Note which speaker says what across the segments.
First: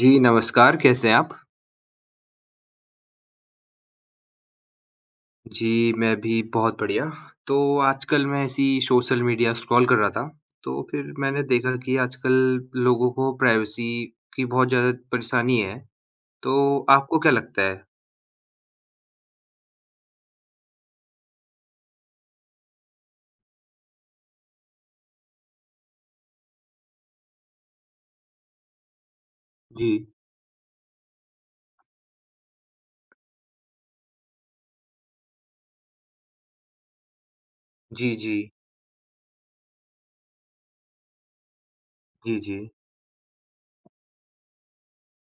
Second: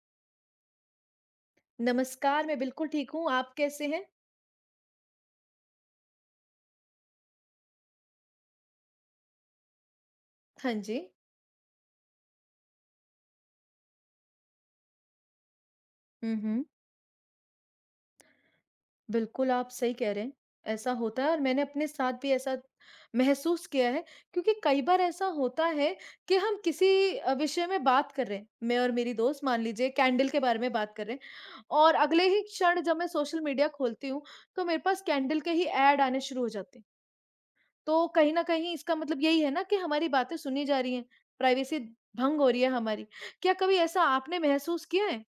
Speaker 1: जी, नमस्कार, कैसे हैं आप?
Speaker 2: नमस्कार, मैं बिल्कुल ठीक हूँ, आप कैसे हैं?
Speaker 1: जी, मैं भी बहुत बढ़िया। तो आजकल मैं ऐसी सोशल मीडिया स्क्रॉल कर रहा था,
Speaker 2: हाँ
Speaker 1: तो
Speaker 2: जी।
Speaker 1: फिर मैंने देखा कि आजकल लोगों को प्राइवेसी की बहुत ज़्यादा परेशानी है,
Speaker 2: हुँ, हुँ।
Speaker 1: तो आपको क्या लगता है?
Speaker 2: बिल्कुल, आप सही कह रहे हैं, ऐसा होता है और मैंने अपने साथ भी ऐसा महसूस किया है क्योंकि कई बार ऐसा होता है कि हम किसी विषय में बात कर रहे हैं, मैं और मेरी दोस्त मान लीजिए
Speaker 1: जी।
Speaker 2: कैंडल के बारे में बात कर रहे हैं और अगले ही क्षण जब मैं सोशल मीडिया खोलती हूँ, तो मेरे पास कैंडल के ही ऐड आने शुरू हो जाते हैं। तो
Speaker 1: जी,
Speaker 2: कहीं
Speaker 1: जी।
Speaker 2: न कहीं इसका मतलब यही है ना कि हमारी बातें सुनी जा रही हैं, प्राइवेसी
Speaker 1: जी,
Speaker 2: भंग हो
Speaker 1: जी।
Speaker 2: रही है हमारी। क्या कभी ऐसा आपने महसूस किया है?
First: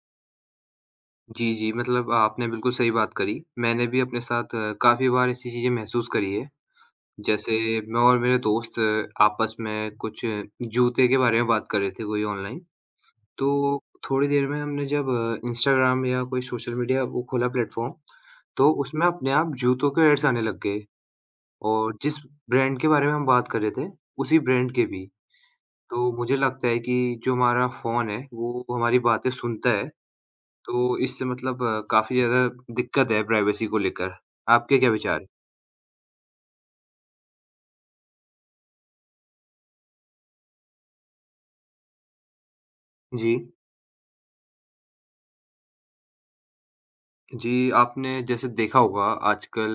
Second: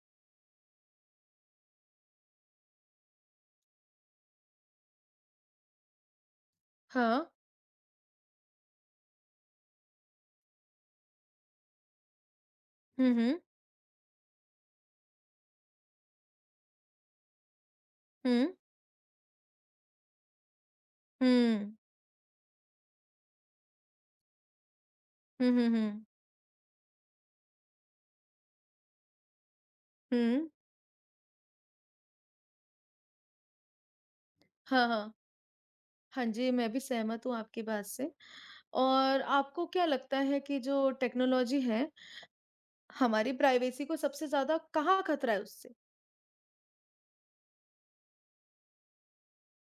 Speaker 1: जी, जी, मतलब आपने बिल्कुल सही बात करी। मैंने भी अपने साथ काफ़ी बार ऐसी चीज़ें महसूस करी है।
Speaker 2: हाँ।
Speaker 1: जैसे मैं और मेरे दोस्त आपस में कुछ जूते के बारे में बात कर रहे थे कोई ऑनलाइन।
Speaker 2: हुँ, हुँ।
Speaker 1: तो थोड़ी देर में हमने जब इंस्टाग्राम या कोई सोशल मीडिया वो खोला प्लेटफ़ॉर्म,
Speaker 2: हुँ।
Speaker 1: तो उसमें अपने आप जूतों के एड्स आने लग गए
Speaker 2: हुँ।
Speaker 1: और जिस ब्रांड के बारे में हम बात कर रहे थे, उसी ब्रांड के भी।
Speaker 2: हुँ, हुँ, हुँ।
Speaker 1: तो मुझे लगता है कि जो हमारा फ़ोन है, वो हमारी बातें सुनता है,
Speaker 2: हुँ।
Speaker 1: तो इससे मतलब काफ़ी ज़्यादा दिक्कत है प्राइवेसी को लेकर। आपके
Speaker 2: हाँ,
Speaker 1: क्या
Speaker 2: हाँ।
Speaker 1: विचार हैं?
Speaker 2: हाँ जी, मैं भी सहमत हूँ आपकी बात से और आपको क्या लगता है कि जो टेक्नोलॉज़ी है,
Speaker 1: जी।
Speaker 2: हमारी प्राइवेसी को सबसे ज़्यादा कहाँ खतरा है उससे?
Speaker 1: जी, आपने जैसे देखा होगा आजकल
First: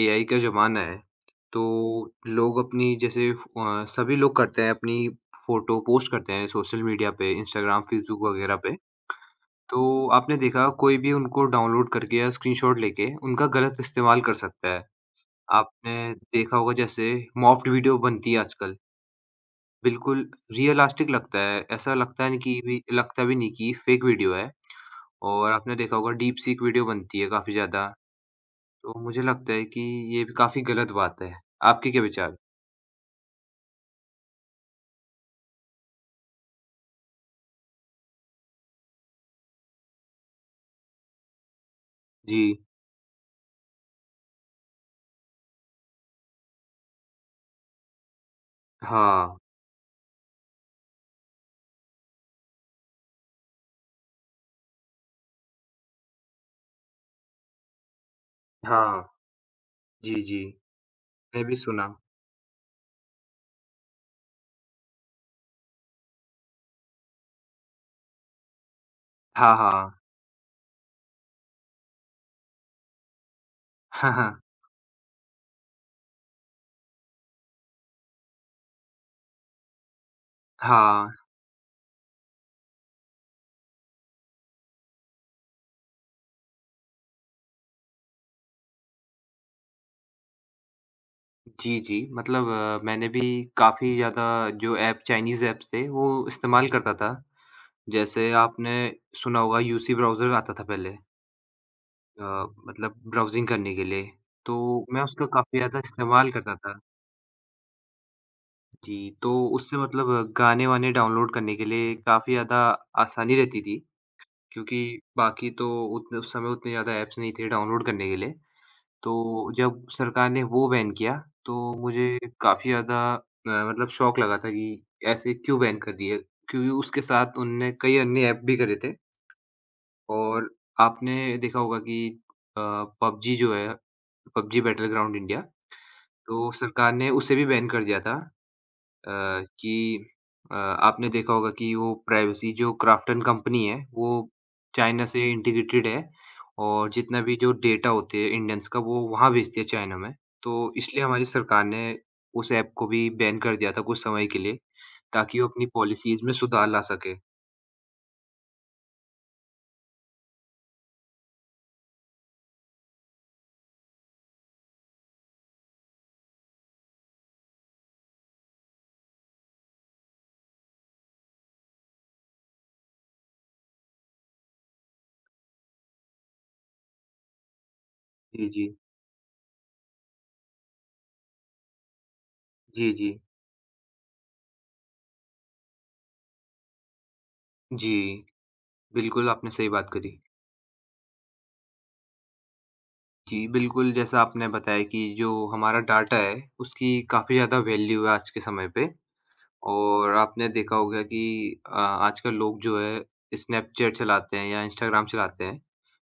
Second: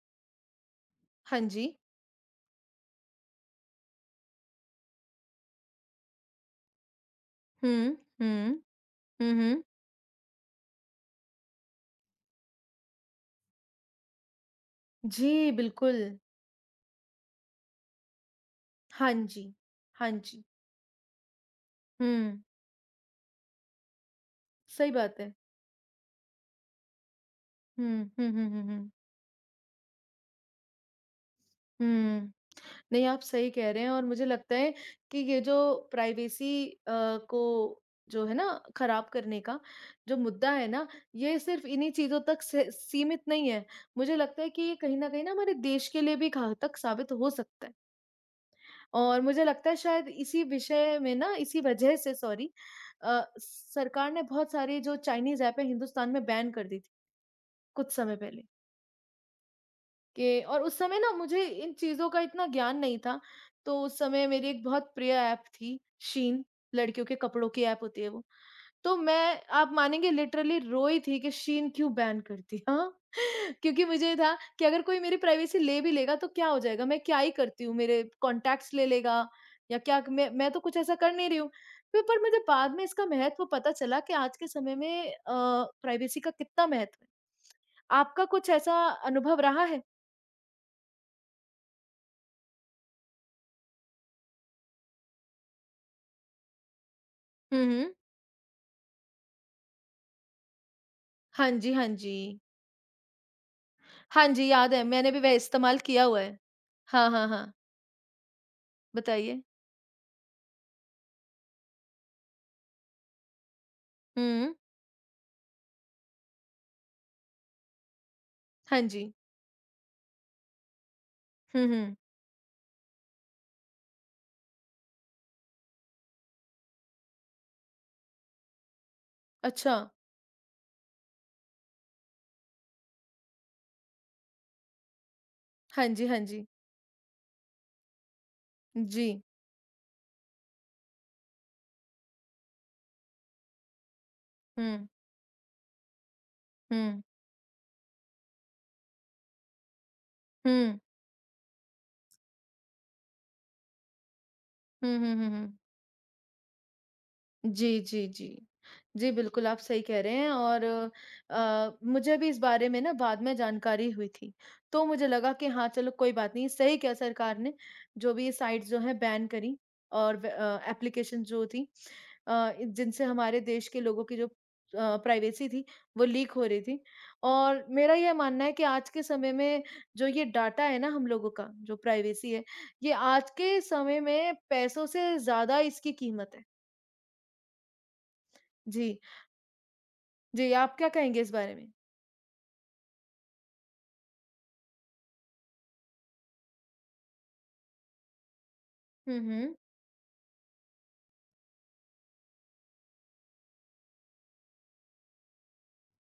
Speaker 1: एआई का ज़माना है,
Speaker 2: हाँ जी।
Speaker 1: तो लोग अपनी जैसे सभी लोग करते हैं अपनी फ़ोटो पोस्ट करते हैं सोशल मीडिया पे, इंस्टाग्राम,
Speaker 2: हुँ,
Speaker 1: फ़ेसबुक वगैरह
Speaker 2: हुँ।
Speaker 1: पे।
Speaker 2: हुँ, हुँ।
Speaker 1: तो आपने देखा कोई भी उनको डाउनलोड करके या स्क्रीनशॉट लेके उनका गलत इस्तेमाल कर सकता है।
Speaker 2: जी, बिल्कुल।
Speaker 1: आपने देखा होगा जैसे मॉफ्ड वीडियो बनती है आजकल,
Speaker 2: हाँ जी। हाँ
Speaker 1: बिल्कुल
Speaker 2: जी।
Speaker 1: रियलिस्टिक लगता है, ऐसा लगता है नहीं
Speaker 2: हुँ।
Speaker 1: कि भी लगता भी नहीं कि फ़ेक वीडियो है
Speaker 2: सही बात है।
Speaker 1: और आपने देखा होगा डीप सीक वीडियो बनती है काफ़ी ज़्यादा।
Speaker 2: हुँ। हुँ, हुँ, हुँ, हुँ।
Speaker 1: तो मुझे लगता है कि ये भी काफ़ी गलत बात है। आपके क्या
Speaker 2: हुँ।
Speaker 1: विचार?
Speaker 2: नहीं, आप सही कह रहे हैं और मुझे लगता है कि ये जो प्राइवेसी को जो है ना खराब करने का जो मुद्दा है ना, ये सिर्फ़ इन्हीं चीज़ों
Speaker 1: जी।
Speaker 2: तक सी सीमित नहीं है। मुझे लगता है कि ये कहीं न कहीं ना हमारे देश के लिए भी घातक साबित हो सकता है। और
Speaker 1: हाँ।
Speaker 2: मुझे लगता है शायद इसी विषय में ना इसी वजह से सॉरी सरकार ने बहुत सारी जो चाइनीज़ ऐप है हिंदुस्तान में बैन कर दी थी, कुछ समय पहले।
Speaker 1: हाँ। जी,
Speaker 2: के
Speaker 1: जी।
Speaker 2: और उस समय ना मुझे
Speaker 1: मैंने भी
Speaker 2: इन
Speaker 1: सुना।
Speaker 2: चीज़ों का इतना ज्ञान नहीं था, तो उस समय मेरी एक बहुत प्रिय ऐप थी, शीन, लड़कियों के कपड़ों की ऐप होती है वो। तो मैं
Speaker 1: हाँ,
Speaker 2: आप
Speaker 1: हाँ।
Speaker 2: मानेंगे लिटरली रोई थी कि शीन क्यों बैन कर दिया? क्योंकि
Speaker 1: हाँ,
Speaker 2: मुझे था
Speaker 1: हाँ।
Speaker 2: कि अगर कोई मेरी प्राइवेसी ले भी लेगा तो क्या हो जाएगा? मैं क्या ही करती हूँ, मेरे कॉन्टैक्ट्स ले लेगा या क्या मैं तो कुछ ऐसा कर
Speaker 1: हाँ।
Speaker 2: नहीं रही हूँ। फिर पर मुझे बाद में इसका महत्व पता चला कि आज के समय में प्राइवेसी का कितना महत्व है। आपका कुछ ऐसा अनुभव रहा है?
Speaker 1: जी, जी। मतलब मैंने भी काफ़ी ज़्यादा जो ऐप चाइनीज़ ऐप्स थे वो इस्तेमाल करता था।
Speaker 2: हुँ, हुँ।
Speaker 1: जैसे आपने सुना होगा यूसी ब्राउज़र आता था पहले
Speaker 2: हाँ जी, हाँ
Speaker 1: अ,
Speaker 2: जी।
Speaker 1: मतलब ब्राउज़िंग करने के लिए।
Speaker 2: हाँ जी,
Speaker 1: तो
Speaker 2: याद है
Speaker 1: मैं
Speaker 2: मैंने भी
Speaker 1: उसका
Speaker 2: वह
Speaker 1: काफ़ी ज़्यादा
Speaker 2: इस्तेमाल किया हुआ
Speaker 1: इस्तेमाल
Speaker 2: है।
Speaker 1: करता था।
Speaker 2: हाँ, हाँ, हाँ,
Speaker 1: जी, तो
Speaker 2: बताइए?
Speaker 1: उससे मतलब गाने-वाने डाउनलोड करने के लिए काफ़ी ज़्यादा आसानी रहती थी।
Speaker 2: हुँ,
Speaker 1: क्योंकि बाकी तो उतने उस समय उतने ज़्यादा ऐप्स नहीं थे डाउनलोड करने के लिए।
Speaker 2: हाँ जी।
Speaker 1: तो जब सरकार ने वो बैन किया,
Speaker 2: हुँ,
Speaker 1: तो
Speaker 2: हुँ।
Speaker 1: मुझे काफ़ी ज़्यादा मतलब शॉक लगा था कि ऐसे क्यों बैन कर दिए? क्योंकि उसके साथ उनने कई अन्य ऐप भी करे थे
Speaker 2: अच्छा।
Speaker 1: और आपने देखा होगा कि अ, पबजी जो है, पबजी बैटल ग्राउंड इंडिया,
Speaker 2: हाँ जी, हाँ जी।
Speaker 1: तो सरकार ने उसे भी बैन कर दिया था।
Speaker 2: जी।
Speaker 1: अ, कि आपने देखा होगा कि वो प्राइवेसी जो क्राफ्टन कंपनी है, वो
Speaker 2: हुँ,
Speaker 1: चाइना से इंटीग्रेटेड है और
Speaker 2: हुँ,
Speaker 1: जितना भी जो डेटा होते हैं इंडियंस का वो वहाँ भेजती है चाइना में। तो
Speaker 2: हुँ।
Speaker 1: इसलिए हमारी सरकार ने उस ऐप को भी बैन कर दिया था कुछ समय के लिए,
Speaker 2: हुँ, हुँ, हुँ,
Speaker 1: ताकि वो
Speaker 2: हुँ।
Speaker 1: अपनी पॉलिसीज़ में सुधार ला सके।
Speaker 2: जी, जी, जी। जी, बिल्कुल आप सही कह रहे हैं और मुझे भी इस बारे में ना बाद में जानकारी हुई थी। तो मुझे लगा कि हाँ, चलो कोई बात नहीं, सही किया सरकार ने जो भी ये साइट्स जो हैं बैन करी और व एप्लीकेशन जो थी जिनसे हमारे देश के लोगों की जो प्राइवेसी थी वो लीक हो रही थी। और मेरा ये मानना
Speaker 1: जी,
Speaker 2: है कि
Speaker 1: जी।
Speaker 2: आज के समय में जो ये डाटा है ना हम लोगों का, जो प्राइवेसी है,
Speaker 1: जी,
Speaker 2: ये
Speaker 1: जी।
Speaker 2: आज के समय में पैसों से ज़्यादा इसकी कीमत है।
Speaker 1: जी,
Speaker 2: जी।
Speaker 1: बिल्कुल आपने सही बात करी।
Speaker 2: जी, आप क्या कहेंगे इस बारे में?
Speaker 1: जी, बिल्कुल जैसा आपने बताया कि जो हमारा डाटा है उसकी काफ़ी ज़्यादा वैल्यू है आज के समय पे।
Speaker 2: हुँ, हुँ।
Speaker 1: और आपने देखा होगा कि आजकल लोग जो है स्नैपचैट चलाते हैं या इंस्टाग्राम चलाते हैं।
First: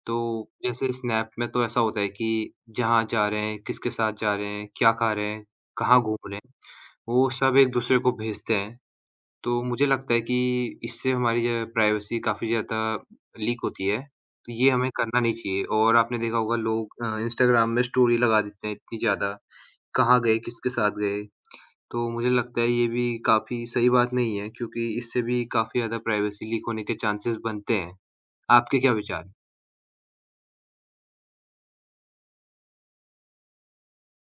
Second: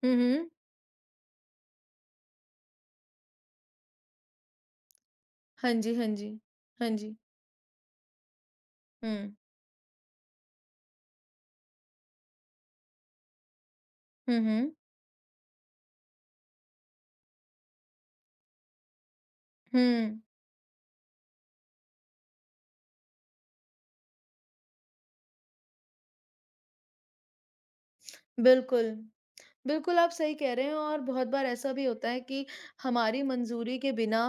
Speaker 2: हुँ,
Speaker 1: तो
Speaker 2: हुँ।
Speaker 1: जैसे स्नैप में तो ऐसा होता है कि जहाँ जा रहे हैं, किसके साथ जा रहे हैं, क्या खा रहे हैं,
Speaker 2: हाँ जी,
Speaker 1: कहाँ
Speaker 2: हाँ
Speaker 1: घूम
Speaker 2: जी।
Speaker 1: रहे हैं,
Speaker 2: हाँ जी।
Speaker 1: वो सब एक-दूसरे को भेजते हैं।
Speaker 2: हुँ।
Speaker 1: तो मुझे लगता है कि इससे हमारी जो प्राइवेसी काफ़ी ज़्यादा लीक होती है।
Speaker 2: हुँ,
Speaker 1: तो ये
Speaker 2: हुँ।
Speaker 1: हमें करना नहीं चाहिए और आपने देखा होगा लोग इंस्टाग्राम में स्टोरी लगा देते हैं इतनी ज़्यादा,
Speaker 2: हुँ,
Speaker 1: कहाँ गए, किसके साथ गए। तो मुझे लगता है ये भी काफ़ी सही बात नहीं है क्योंकि इससे भी काफ़ी ज़्यादा प्राइवेसी लीक होने के चांसेस बनते हैं। आपके
Speaker 2: बिल्कुल।
Speaker 1: क्या विचार हैं?
Speaker 2: बिल्कुल, आप सही कह रहे हैं और बहुत बार ऐसा भी होता है कि हमारी मंज़ूरी के बिना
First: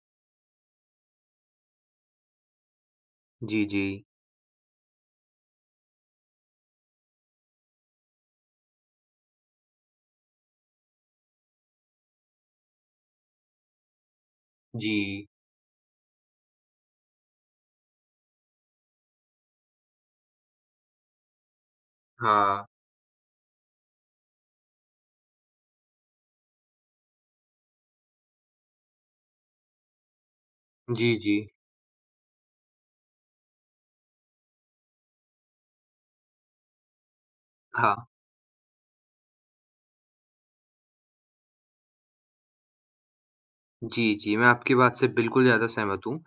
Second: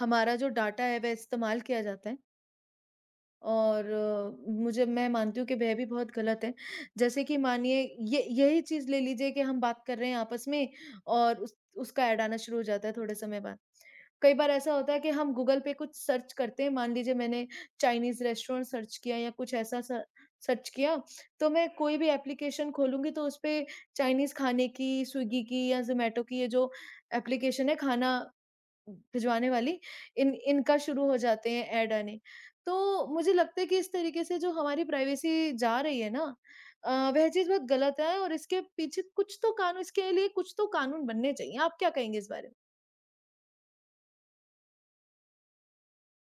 Speaker 2: हमारा जो डाटा है वह इस्तेमाल किया जाता है।
Speaker 1: जी, जी।
Speaker 2: और मुझे मैं मानती हूँ कि वह भी बहुत गलत है। जैसे कि मानिए ये यही चीज़ ले लीजिए कि हम बात कर रहे हैं आपस में और उस उसका ऐड आना शुरू हो जाता है थोड़े समय बाद। कई बार ऐसा होता है कि
Speaker 1: जी।
Speaker 2: हम गूगल पे कुछ सर्च करते हैं, मान लीजिए मैंने चाइनीज़ रेस्टोरेंट सर्च किया या कुछ ऐसा स सर्च किया, तो मैं कोई भी
Speaker 1: हाँ।
Speaker 2: एप्लीकेशन खोलूँगी तो उसपे चाइनीज़ खाने की, स्विगी की या ज़ोमैटो की ये जो एप्लीकेशन है खाना भिजवाने वाली इन इनका शुरू
Speaker 1: जी,
Speaker 2: हो
Speaker 1: जी।
Speaker 2: जाते हैं ऐड आने। तो मुझे लगता है कि इस तरीके से जो हमारी प्राइवेसी जा रही है ना वह चीज़ बहुत
Speaker 1: हाँ।
Speaker 2: गलत है और इसके पीछे कुछ तो कानून इसके लिए कुछ तो कानून बनने चाहिए। आप क्या कहेंगे इस बारे में?
Speaker 1: जी, जी, मैं आपकी बात से बिल्कुल ज़्यादा सहमत हूँ।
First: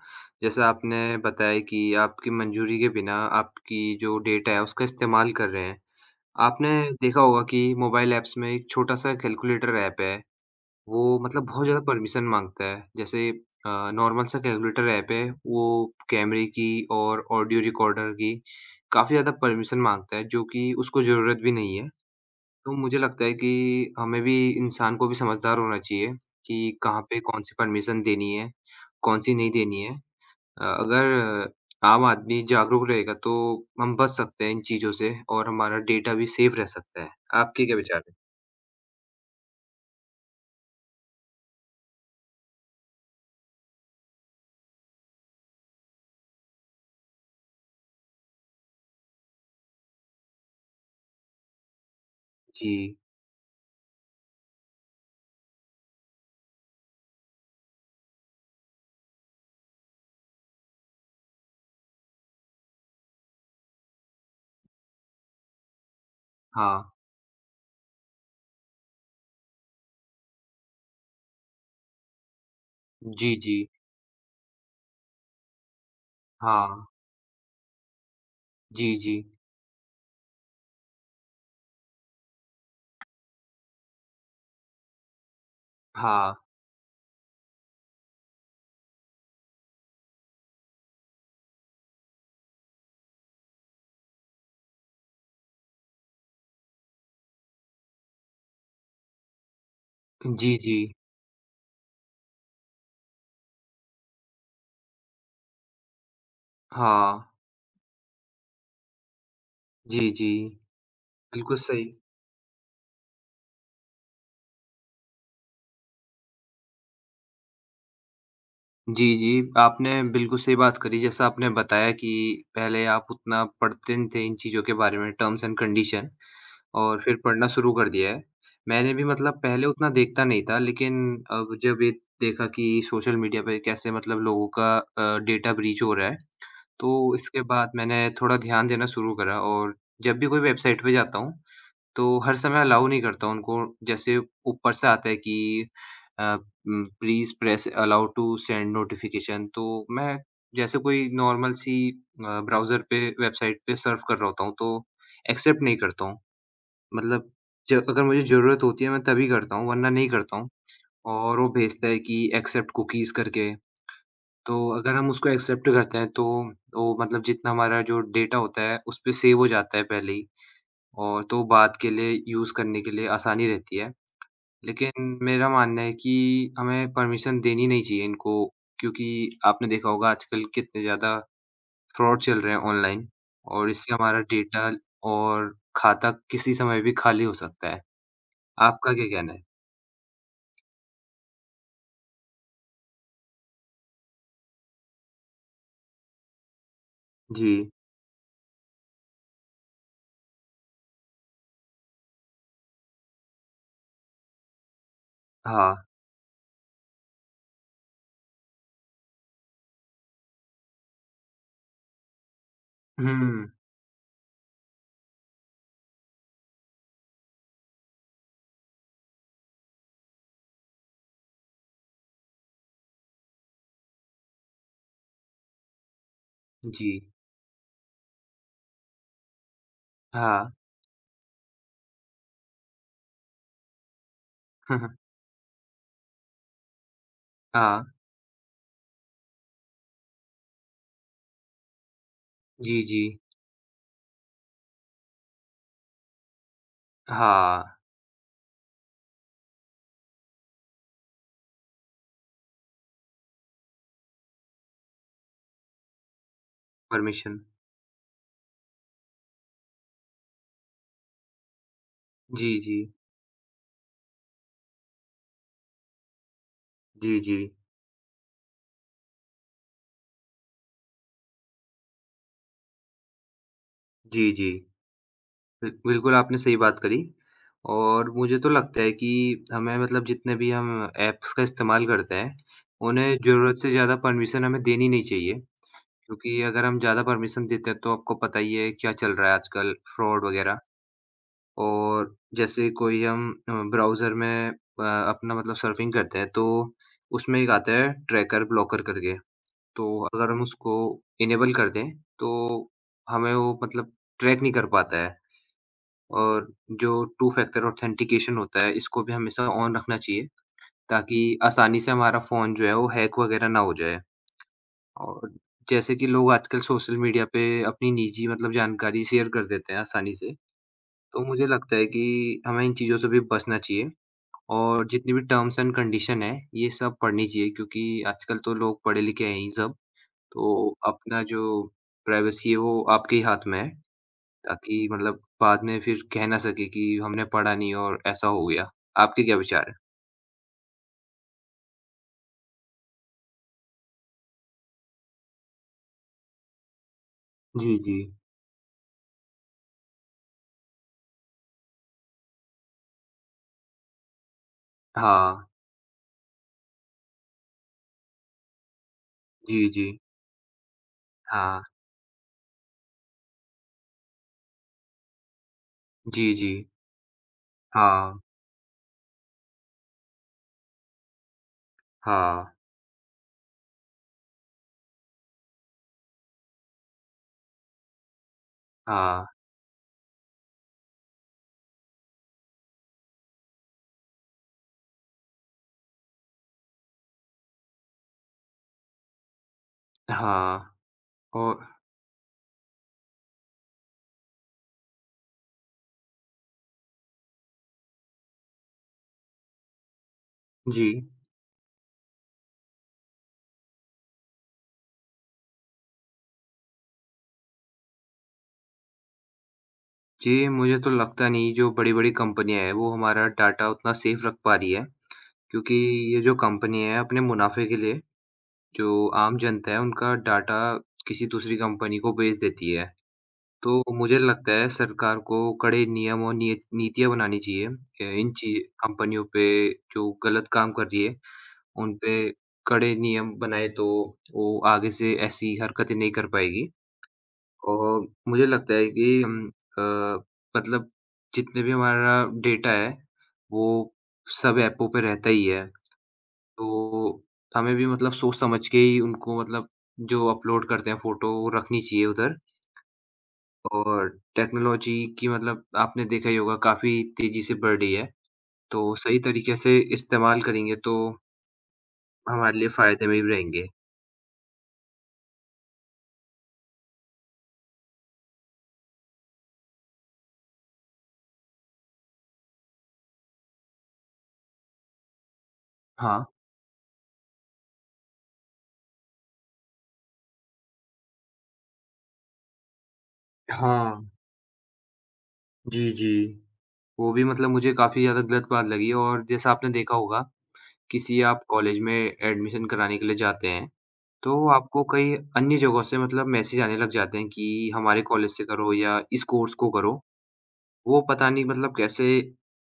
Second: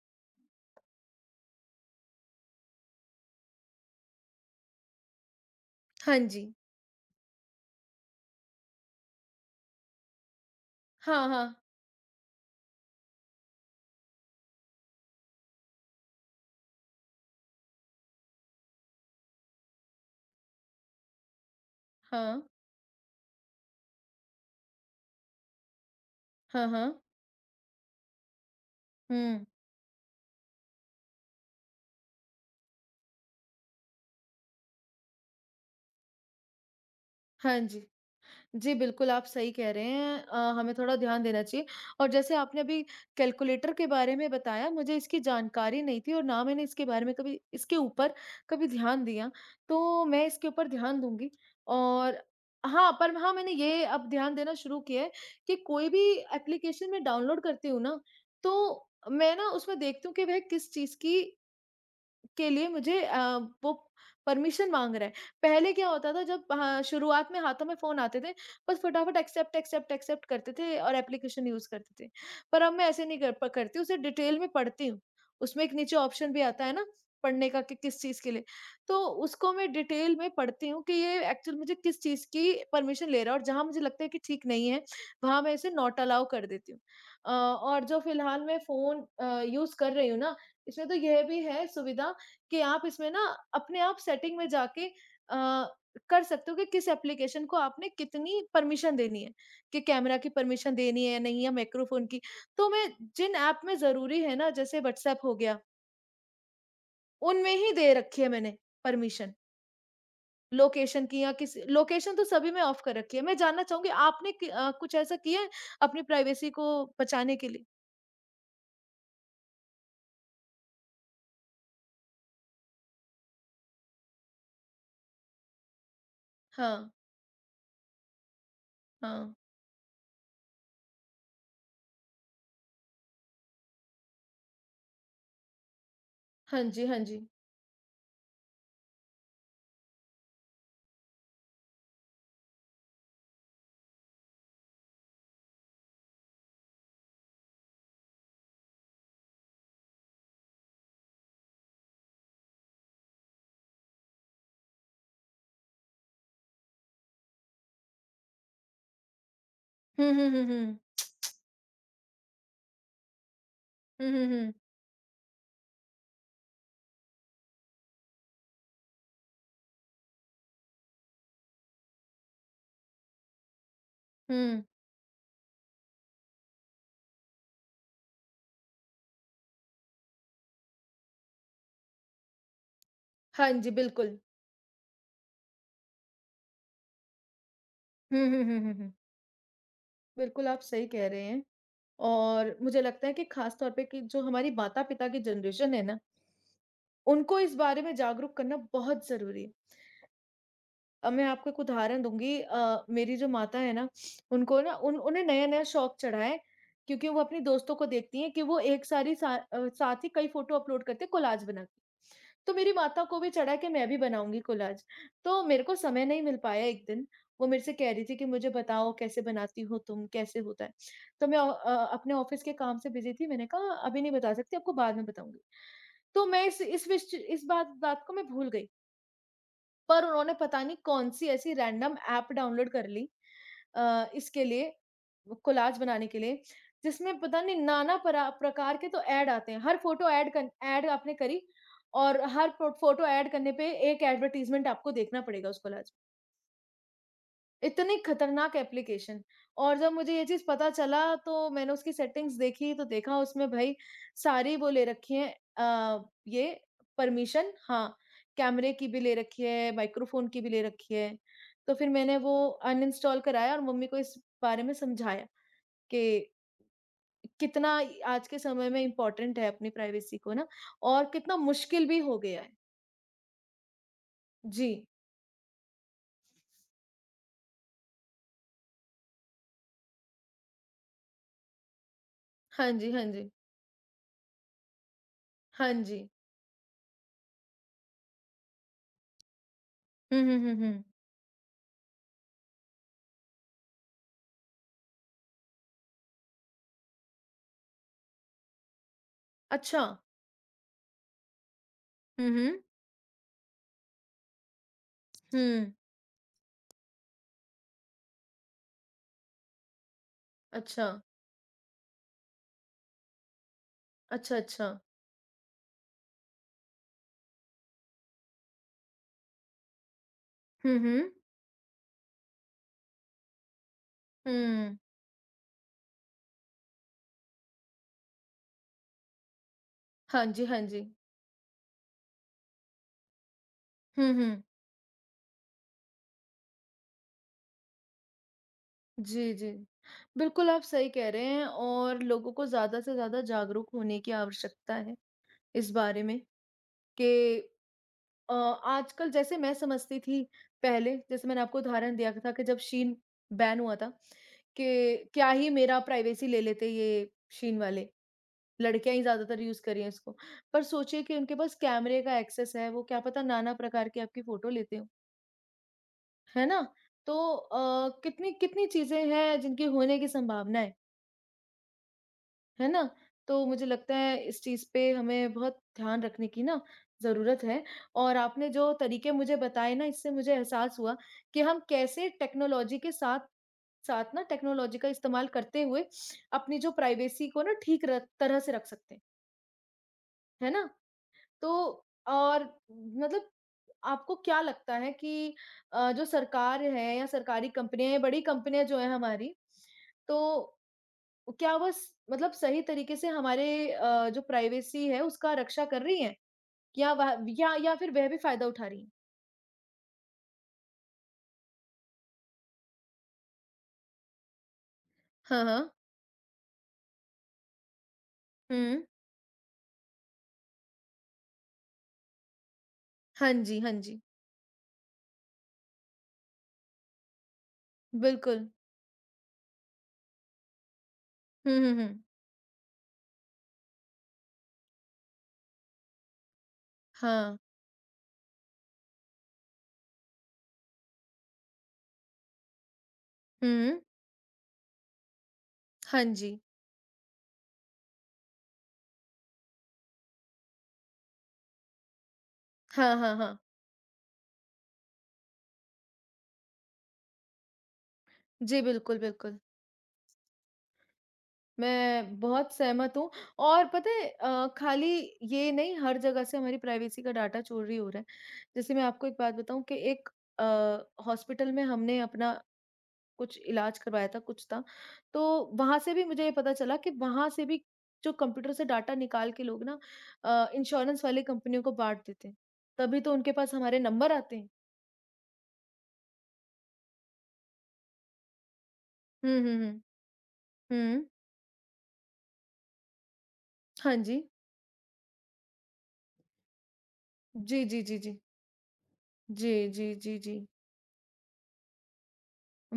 Speaker 1: जैसा आपने बताया कि आपकी मंजूरी के बिना आपकी जो डेटा है उसका इस्तेमाल कर रहे हैं।
Speaker 2: हाँ जी।
Speaker 1: आपने देखा होगा कि मोबाइल ऐप्स में एक छोटा-सा कैलकुलेटर ऐप है। वो
Speaker 2: हाँ,
Speaker 1: मतलब
Speaker 2: हाँ।
Speaker 1: बहुत ज़्यादा परमिशन माँगता है। जैसे नॉर्मल सा कैलकुलेटर ऐप है, वो कैमरे की और ऑडियो रिकॉर्डर की काफ़ी ज़्यादा परमिशन माँगता है, जो कि उसको ज़रूरत भी नहीं है।
Speaker 2: हाँ।
Speaker 1: तो मुझे लगता है कि हमें भी इंसान को भी समझदार होना चाहिए
Speaker 2: हाँ,
Speaker 1: कि
Speaker 2: हाँ।
Speaker 1: कहाँ पे कौन-सी परमिशन देनी है, कौन-सी
Speaker 2: हुँ।
Speaker 1: नहीं देनी है। अगर आम आदमी जागरूक रहेगा, तो हम बच सकते हैं इन चीज़ों से और हमारा डेटा भी सेफ रह सकता है।
Speaker 2: हाँ
Speaker 1: आपके क्या
Speaker 2: जी।
Speaker 1: विचार हैं?
Speaker 2: जी, बिल्कुल, आप सही कह रहे हैं। हमें थोड़ा ध्यान देना चाहिए और जैसे आपने अभी कैलकुलेटर के बारे में बताया, मुझे इसकी जानकारी नहीं थी और ना मैंने इसके बारे में कभी इसके ऊपर कभी ध्यान दिया, तो मैं इसके ऊपर ध्यान दूँगी। और हाँ,
Speaker 1: जी।
Speaker 2: पर हाँ, मैंने ये अब ध्यान देना शुरू किया है कि कोई भी एप्लीकेशन मैं डाउनलोड करती हूँ ना, तो मैं ना उसमें देखती हूँ कि वह किस चीज़ की के लिए मुझे वो परमिशन माँग रहा है। पहले क्या होता था जब
Speaker 1: हाँ।
Speaker 2: हाँ, शुरुआत में हाथों में फ़ोन आते थे, बस फटाफट एक्सेप्ट, एक्सेप्ट, एक्सेप्ट करते थे और एप्लीकेशन यूज़ करते थे। पर अब मैं ऐसे नहीं कर
Speaker 1: जी,
Speaker 2: प
Speaker 1: जी।
Speaker 2: करती, उसे डिटेल में पढ़ती हूँ। उसमें एक नीचे ऑप्शन भी आता है ना,
Speaker 1: हाँ।
Speaker 2: पढ़ने का कि किस चीज़ के लिए।
Speaker 1: जी,
Speaker 2: तो
Speaker 1: जी।
Speaker 2: उसको मैं डिटेल में पढ़ती हूँ कि ये एक्चुअल मुझे किस चीज़ की परमिशन ले रहा है और जहाँ मुझे लगता है कि ठीक नहीं है, वहाँ मैं इसे नॉट अलाउ
Speaker 1: हाँ।
Speaker 2: कर देती हूँ। और जो फ़िलहाल मैं फ़ोन यूज़ कर रही हूँ ना, इसमें तो यह भी है सुविधा कि आप इसमें ना अपने आप सेटिंग में जाके कर सकते हो कि किस एप्लीकेशन को आपने कितनी परमिशन देनी है, कि कैमरा की
Speaker 1: जी,
Speaker 2: परमिशन
Speaker 1: जी।
Speaker 2: देनी है या नहीं या माइक्रोफ़ोन की। तो मैं जिन ऐप में ज़रूरी है ना जैसे व्हाट्सऐप हो गया,
Speaker 1: हाँ।
Speaker 2: उनमें ही दे रखी है मैंने परमिशन।
Speaker 1: जी, जी।
Speaker 2: लोकेशन की या
Speaker 1: बिल्कुल
Speaker 2: किसी
Speaker 1: सही।
Speaker 2: लोकेशन तो सभी में ऑफ कर रखी है। मैं जानना चाहूँगी आपने कि कुछ ऐसा किया है अपनी प्राइवेसी को बचाने के लिए?
Speaker 1: जी, जी। आपने बिल्कुल सही बात करी जैसा आपने बताया कि पहले आप उतना पढ़ते नहीं थे इन चीज़ों के बारे में टर्म्स एंड कंडीशन
Speaker 2: हाँ,
Speaker 1: और फिर पढ़ना शुरू कर दिया है। मैंने भी मतलब
Speaker 2: हाँ।
Speaker 1: पहले उतना देखता नहीं था लेकिन अब जब ये देखा कि सोशल मीडिया पे कैसे मतलब लोगों का डेटा ब्रीच हो रहा है,
Speaker 2: हाँ जी, हाँ
Speaker 1: तो
Speaker 2: जी।
Speaker 1: इसके बाद मैंने थोड़ा ध्यान देना शुरू करा और जब भी कोई वेबसाइट पे जाता हूँ तो हर समय अलाउ नहीं करता उनको जैसे ऊपर से आता है कि अ, please press allow to send notification तो मैं जैसे कोई नॉर्मल सी ब्राउज़र पे वेबसाइट पे सर्फ़ कर रहा होता हूँ तो एक्सेप्ट नहीं करता हूँ। मतलब ज अगर मुझे ज़रूरत होती है मैं तभी करता हूँ वरना नहीं
Speaker 2: हुँ, हुँ,
Speaker 1: करता
Speaker 2: हुँ,
Speaker 1: हूँ
Speaker 2: हुँ।
Speaker 1: और वो भेजता है कि एक्सेप्ट कुकीज़ करके।
Speaker 2: हुँ, हुँ, हुँ।
Speaker 1: तो अगर हम उसको एक्सेप्ट करते हैं तो वो मतलब जितना हमारा जो डेटा होता है उस पे सेव हो जाता है पहले ही। और तो बात के लिए यूज़ करने के लिए आसानी रहती है।
Speaker 2: हुँ।
Speaker 1: लेकिन मेरा मानना है कि हमें परमिशन देनी नहीं चाहिए इनको, क्योंकि आपने देखा होगा आजकल कितने ज़्यादा फ्रॉड चल रहे हैं ऑनलाइन
Speaker 2: हाँ
Speaker 1: और
Speaker 2: जी,
Speaker 1: इससे
Speaker 2: बिल्कुल।
Speaker 1: हमारा डेटा और खाता किसी समय भी खाली हो सकता है।
Speaker 2: हुँ, हुँ, हुँ, हुँ,
Speaker 1: आपका
Speaker 2: हुँ।
Speaker 1: क्या कहना है?
Speaker 2: बिल्कुल, आप सही कह रहे हैं और मुझे लगता है कि ख़ास तौर पे कि जो हमारी माता-पिता की जनरेशन है ना, उनको इस
Speaker 1: जी,
Speaker 2: बारे में जागरूक करना बहुत ज़रूरी है। अब मैं आपको एक उदाहरण दूँगी मेरी जो माता है ना, उनको ना उन उन्हें नया-नया
Speaker 1: हाँ।
Speaker 2: शौक चढ़ा है क्योंकि वो अपनी दोस्तों को देखती हैं कि वो एक सारी सा साथ ही कई फ़ोटो अपलोड करके कोलाज बनाती हैं। तो मेरी माता को भी
Speaker 1: हुँ,
Speaker 2: चढ़ा कि मैं भी बनाऊँगी कोलाज। तो मेरे को समय नहीं मिल पाया एक दिन, वो मेरे से कह रही थी कि मुझे बताओ कैसे बनाती हो तुम, कैसे होता है? तो मैं अपने ऑफ़िस के काम से बिज़ी थी, मैंने कहा अभी नहीं बता सकती, आपको बाद में बताऊँगी। तो मैं इस
Speaker 1: जी,
Speaker 2: विश इस बात बात को मैं भूल गई। पर उन्होंने
Speaker 1: हाँ।
Speaker 2: पता नहीं कौन-सी ऐसी रैंडम ऐप डाउनलोड कर ली इसके लिए कोलाज बनाने के लिए, जिसमें पता नहीं
Speaker 1: हाँ,
Speaker 2: नाना परा प्रकार के तो ऐड आते हैं। हर फ़ोटो ऐड आपने करी और हर
Speaker 1: जी, जी।
Speaker 2: फ़ोटो ऐड करने पे एक एडवर्टाइज़मेंट आपको देखना पड़ेगा उस कोलाज
Speaker 1: हाँ,
Speaker 2: इतनी खतरनाक एप्लीकेशन और जब मुझे ये चीज़ पता चला तो मैंने उसकी सेटिंग्स देखी तो देखा उसमें भई सारी वो ले रखी है अ, ये
Speaker 1: परमिशन।
Speaker 2: परमिशन हाँ, कैमरे की भी ले रखी है, माइक्रोफ़ोन की भी ले रखी है। तो फिर मैंने वो
Speaker 1: जी, जी।
Speaker 2: अनइंस्टॉल कराया और मम्मी को इस बारे में समझाया कि
Speaker 1: जी, जी।
Speaker 2: कितना आज के समय में इम्पोर्टेंट है अपनी प्राइवेसी को ना और कितना मुश्किल भी हो गया है।
Speaker 1: जी, जी।
Speaker 2: जी।
Speaker 1: बिल्कुल, आपने सही बात करी और मुझे तो लगता है कि हमें मतलब जितने भी हम ऐप्स का इस्तेमाल करते हैं,
Speaker 2: हाँ जी, हाँ
Speaker 1: उन्हें
Speaker 2: जी।
Speaker 1: ज़रूरत से ज़्यादा परमिशन हमें देनी नहीं चाहिए,
Speaker 2: हाँ जी।
Speaker 1: क्योंकि अगर हम ज़्यादा परमिशन देते हैं तो आपको पता ही है क्या चल रहा है आजकल
Speaker 2: हुँ,
Speaker 1: फ्रॉड
Speaker 2: हुँ, हुँ,
Speaker 1: वगैरह।
Speaker 2: हुँ।
Speaker 1: और जैसे कोई हम ब्राउज़र में अपना मतलब सर्फिंग करते हैं, तो उसमें एक आता है ट्रैकर ब्लॉकर करके,
Speaker 2: अच्छा।
Speaker 1: तो अगर हम उसको इनेबल कर दें,
Speaker 2: हुँ, हुँ।
Speaker 1: तो हमें वो मतलब ट्रैक नहीं कर पाता है।
Speaker 2: हुँ।
Speaker 1: और जो टू फैक्टर ऑथेंटिकेशन होता है, इसको भी हमेशा ऑन रखना चाहिए,
Speaker 2: अच्छा,
Speaker 1: ताकि आसानी से हमारा फ़ोन जो है, वो हैक वगैरह ना हो जाए।
Speaker 2: अच्छा, अच्छा।
Speaker 1: और जैसे कि लोग आजकल सोशल मीडिया पे अपनी निजी मतलब जानकारी शेयर कर देते हैं आसानी से,
Speaker 2: हुँ, हुँ।
Speaker 1: तो मुझे लगता है कि हमें इन चीज़ों से भी बचना चाहिए
Speaker 2: हुँ।
Speaker 1: और जितनी भी टर्म्स एंड कंडीशन है, ये सब पढ़नी चाहिए क्योंकि आजकल तो लोग पढ़े-लिखे हैं ही सब,
Speaker 2: हाँ जी, हाँ
Speaker 1: तो
Speaker 2: जी।
Speaker 1: अपना जो प्राइवेसी है, वो आपके ही हाथ में है।
Speaker 2: हुँ, हुँ।
Speaker 1: ताकि मतलब बाद में फिर कह ना सके कि हमने पढ़ा नहीं और ऐसा हो गया। आपके
Speaker 2: जी,
Speaker 1: क्या
Speaker 2: जी।
Speaker 1: विचार हैं?
Speaker 2: बिल्कुल, आप सही कह रहे हैं और लोगों को ज़्यादा से ज़्यादा जागरूक होने की आवश्यकता है इस बारे में कि
Speaker 1: जी, जी।
Speaker 2: आजकल जैसे मैं समझती थी पहले, जैसे मैंने आपको उदाहरण दिया था कि जब शीन बैन हुआ था कि क्या
Speaker 1: हाँ।
Speaker 2: ही मेरा प्राइवेसी ले लेते ये शीन वाले, लड़कियाँ ही ज़्यादातर यूज़
Speaker 1: जी,
Speaker 2: कर रही
Speaker 1: जी।
Speaker 2: हैं इसको। पर सोचिए कि उनके पास
Speaker 1: हाँ।
Speaker 2: कैमरे का एक्सेस है, वो क्या पता नाना प्रकार की आपकी फ़ोटो लेते हों।
Speaker 1: जी,
Speaker 2: है
Speaker 1: जी।
Speaker 2: ना? तो
Speaker 1: हाँ,
Speaker 2: कितनी कितनी चीज़ें हैं जिनके होने की संभावना
Speaker 1: हाँ,
Speaker 2: है ना? तो मुझे लगता है इस चीज़ पे हमें बहुत ध्यान रखने की ना ज़रूरत है और आपने जो तरीके
Speaker 1: हाँ,
Speaker 2: मुझे बताए ना इससे मुझे एहसास हुआ कि हम कैसे टेक्नोलॉजी के साथ साथ ना टेक्नोलॉजी का इस्तेमाल करते हुए अपनी जो प्राइवेसी को ना ठीक रख तरह से रख सकते हैं, है ना?
Speaker 1: हाँ
Speaker 2: तो
Speaker 1: और
Speaker 2: और मतलब आपको क्या लगता है कि जो सरकार है या सरकारी कंपनियाँ या बड़ी कंपनियाँ जो हैं हमारी, तो
Speaker 1: जी।
Speaker 2: क्या वो स मतलब सही तरीके से हमारे जो प्राइवेसी है उसका रक्षा कर रही हैं? या वह या फिर वह भी फ़ायदा उठा रही हैं?
Speaker 1: जी, मुझे तो लगता नहीं जो बड़ी-बड़ी कंपनियाँ हैं वो हमारा डाटा उतना सेफ रख पा रही है,
Speaker 2: हाँ, हाँ।
Speaker 1: क्योंकि ये जो कंपनी है अपने मुनाफ़े के लिए
Speaker 2: हुँ।
Speaker 1: जो आम जनता है उनका डाटा किसी दूसरी कंपनी को बेच देती है।
Speaker 2: हाँ जी, हाँ
Speaker 1: तो
Speaker 2: जी।
Speaker 1: मुझे लगता है सरकार को कड़े नियम और नियत नीतियाँ बनानी चाहिए। अ, इन
Speaker 2: बिल्कुल।
Speaker 1: ची कंपनियों पे जो गलत काम कर रही है,
Speaker 2: हुँ, हुँ,
Speaker 1: उन
Speaker 2: हुँ।
Speaker 1: पे कड़े नियम बनाए तो वो आगे से ऐसी हरकतें नहीं कर पाएगी।
Speaker 2: हाँ।
Speaker 1: और मुझे लगता है कि हम अ, मतलब जितने भी हमारा डेटा है, वो
Speaker 2: हुँ।
Speaker 1: सब ऐपों पे रहता ही है।
Speaker 2: हाँ जी।
Speaker 1: तो हमें भी मतलब सोच समझ के ही उनको मतलब जो अपलोड करते हैं फ़ोटो, वो रखनी चाहिए उधर।
Speaker 2: हाँ, हाँ, हाँ।
Speaker 1: और टेक्नोलॉजी की मतलब आपने देखा ही होगा काफ़ी तेज़ी से बढ़ रही है,
Speaker 2: जी,
Speaker 1: तो
Speaker 2: बिल्कुल,
Speaker 1: सही
Speaker 2: बिल्कुल।
Speaker 1: तरीके से इस्तेमाल करेंगे तो
Speaker 2: मैं बहुत
Speaker 1: हमारे लिए
Speaker 2: सहमत
Speaker 1: फ़ायदे
Speaker 2: हूँ
Speaker 1: में भी
Speaker 2: और
Speaker 1: रहेंगे।
Speaker 2: पता है खाली ये नहीं हर जगह से हमारी प्राइवेसी का डाटा चोरी हो रहा है। जैसे मैं आपको एक बात बताऊँ कि एक हॉस्पिटल में हमने अपना कुछ इलाज करवाया था, कुछ था, तो वहाँ से भी
Speaker 1: हाँ।
Speaker 2: मुझे ये पता चला कि वहाँ से भी जो कंप्यूटर से डाटा निकाल के लोग ना इंश्योरेंस वाली कंपनियों को बाँट देते हैं। तभी तो उनके पास हमारे
Speaker 1: हाँ।
Speaker 2: नंबर आते हैं।
Speaker 1: जी, जी। वो भी मतलब मुझे काफ़ी ज़्यादा गलत बात लगी और
Speaker 2: हुँ,
Speaker 1: जैसा
Speaker 2: हुँ,
Speaker 1: आपने
Speaker 2: हुँ।
Speaker 1: देखा होगा,
Speaker 2: हुँ।
Speaker 1: किसी आप कॉलेज में एडमिशन कराने के लिए जाते हैं,
Speaker 2: हाँ जी।
Speaker 1: तो आपको कई अन्य जगहों से मतलब मैसेज आने लग जाते हैं
Speaker 2: जी,
Speaker 1: कि
Speaker 2: जी, जी,
Speaker 1: हमारे
Speaker 2: जी।
Speaker 1: कॉलेज से करो या इस
Speaker 2: जी,
Speaker 1: कोर्स को
Speaker 2: जी,
Speaker 1: करो।
Speaker 2: जी, जी।
Speaker 1: वो पता नहीं मतलब कैसे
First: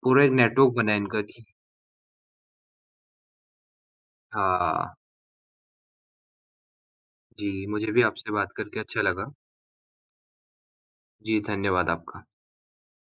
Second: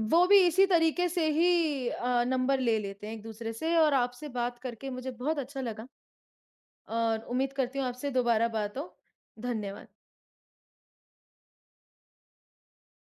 Speaker 1: पूरा
Speaker 2: वो
Speaker 1: एक
Speaker 2: भी इसी
Speaker 1: नेटवर्क बना है
Speaker 2: तरीके
Speaker 1: इनका
Speaker 2: से
Speaker 1: कि
Speaker 2: ही नंबर ले लेते हैं एक-दूसरे से और आपसे बात करके
Speaker 1: हाँ।
Speaker 2: मुझे बहुत अच्छा लगा और
Speaker 1: जी,
Speaker 2: उम्मीद करती हूँ
Speaker 1: मुझे भी
Speaker 2: आपसे
Speaker 1: आपसे
Speaker 2: दोबारा
Speaker 1: बात
Speaker 2: बात
Speaker 1: करके
Speaker 2: हो।
Speaker 1: अच्छा लगा।
Speaker 2: धन्यवाद।
Speaker 1: जी, धन्यवाद आपका।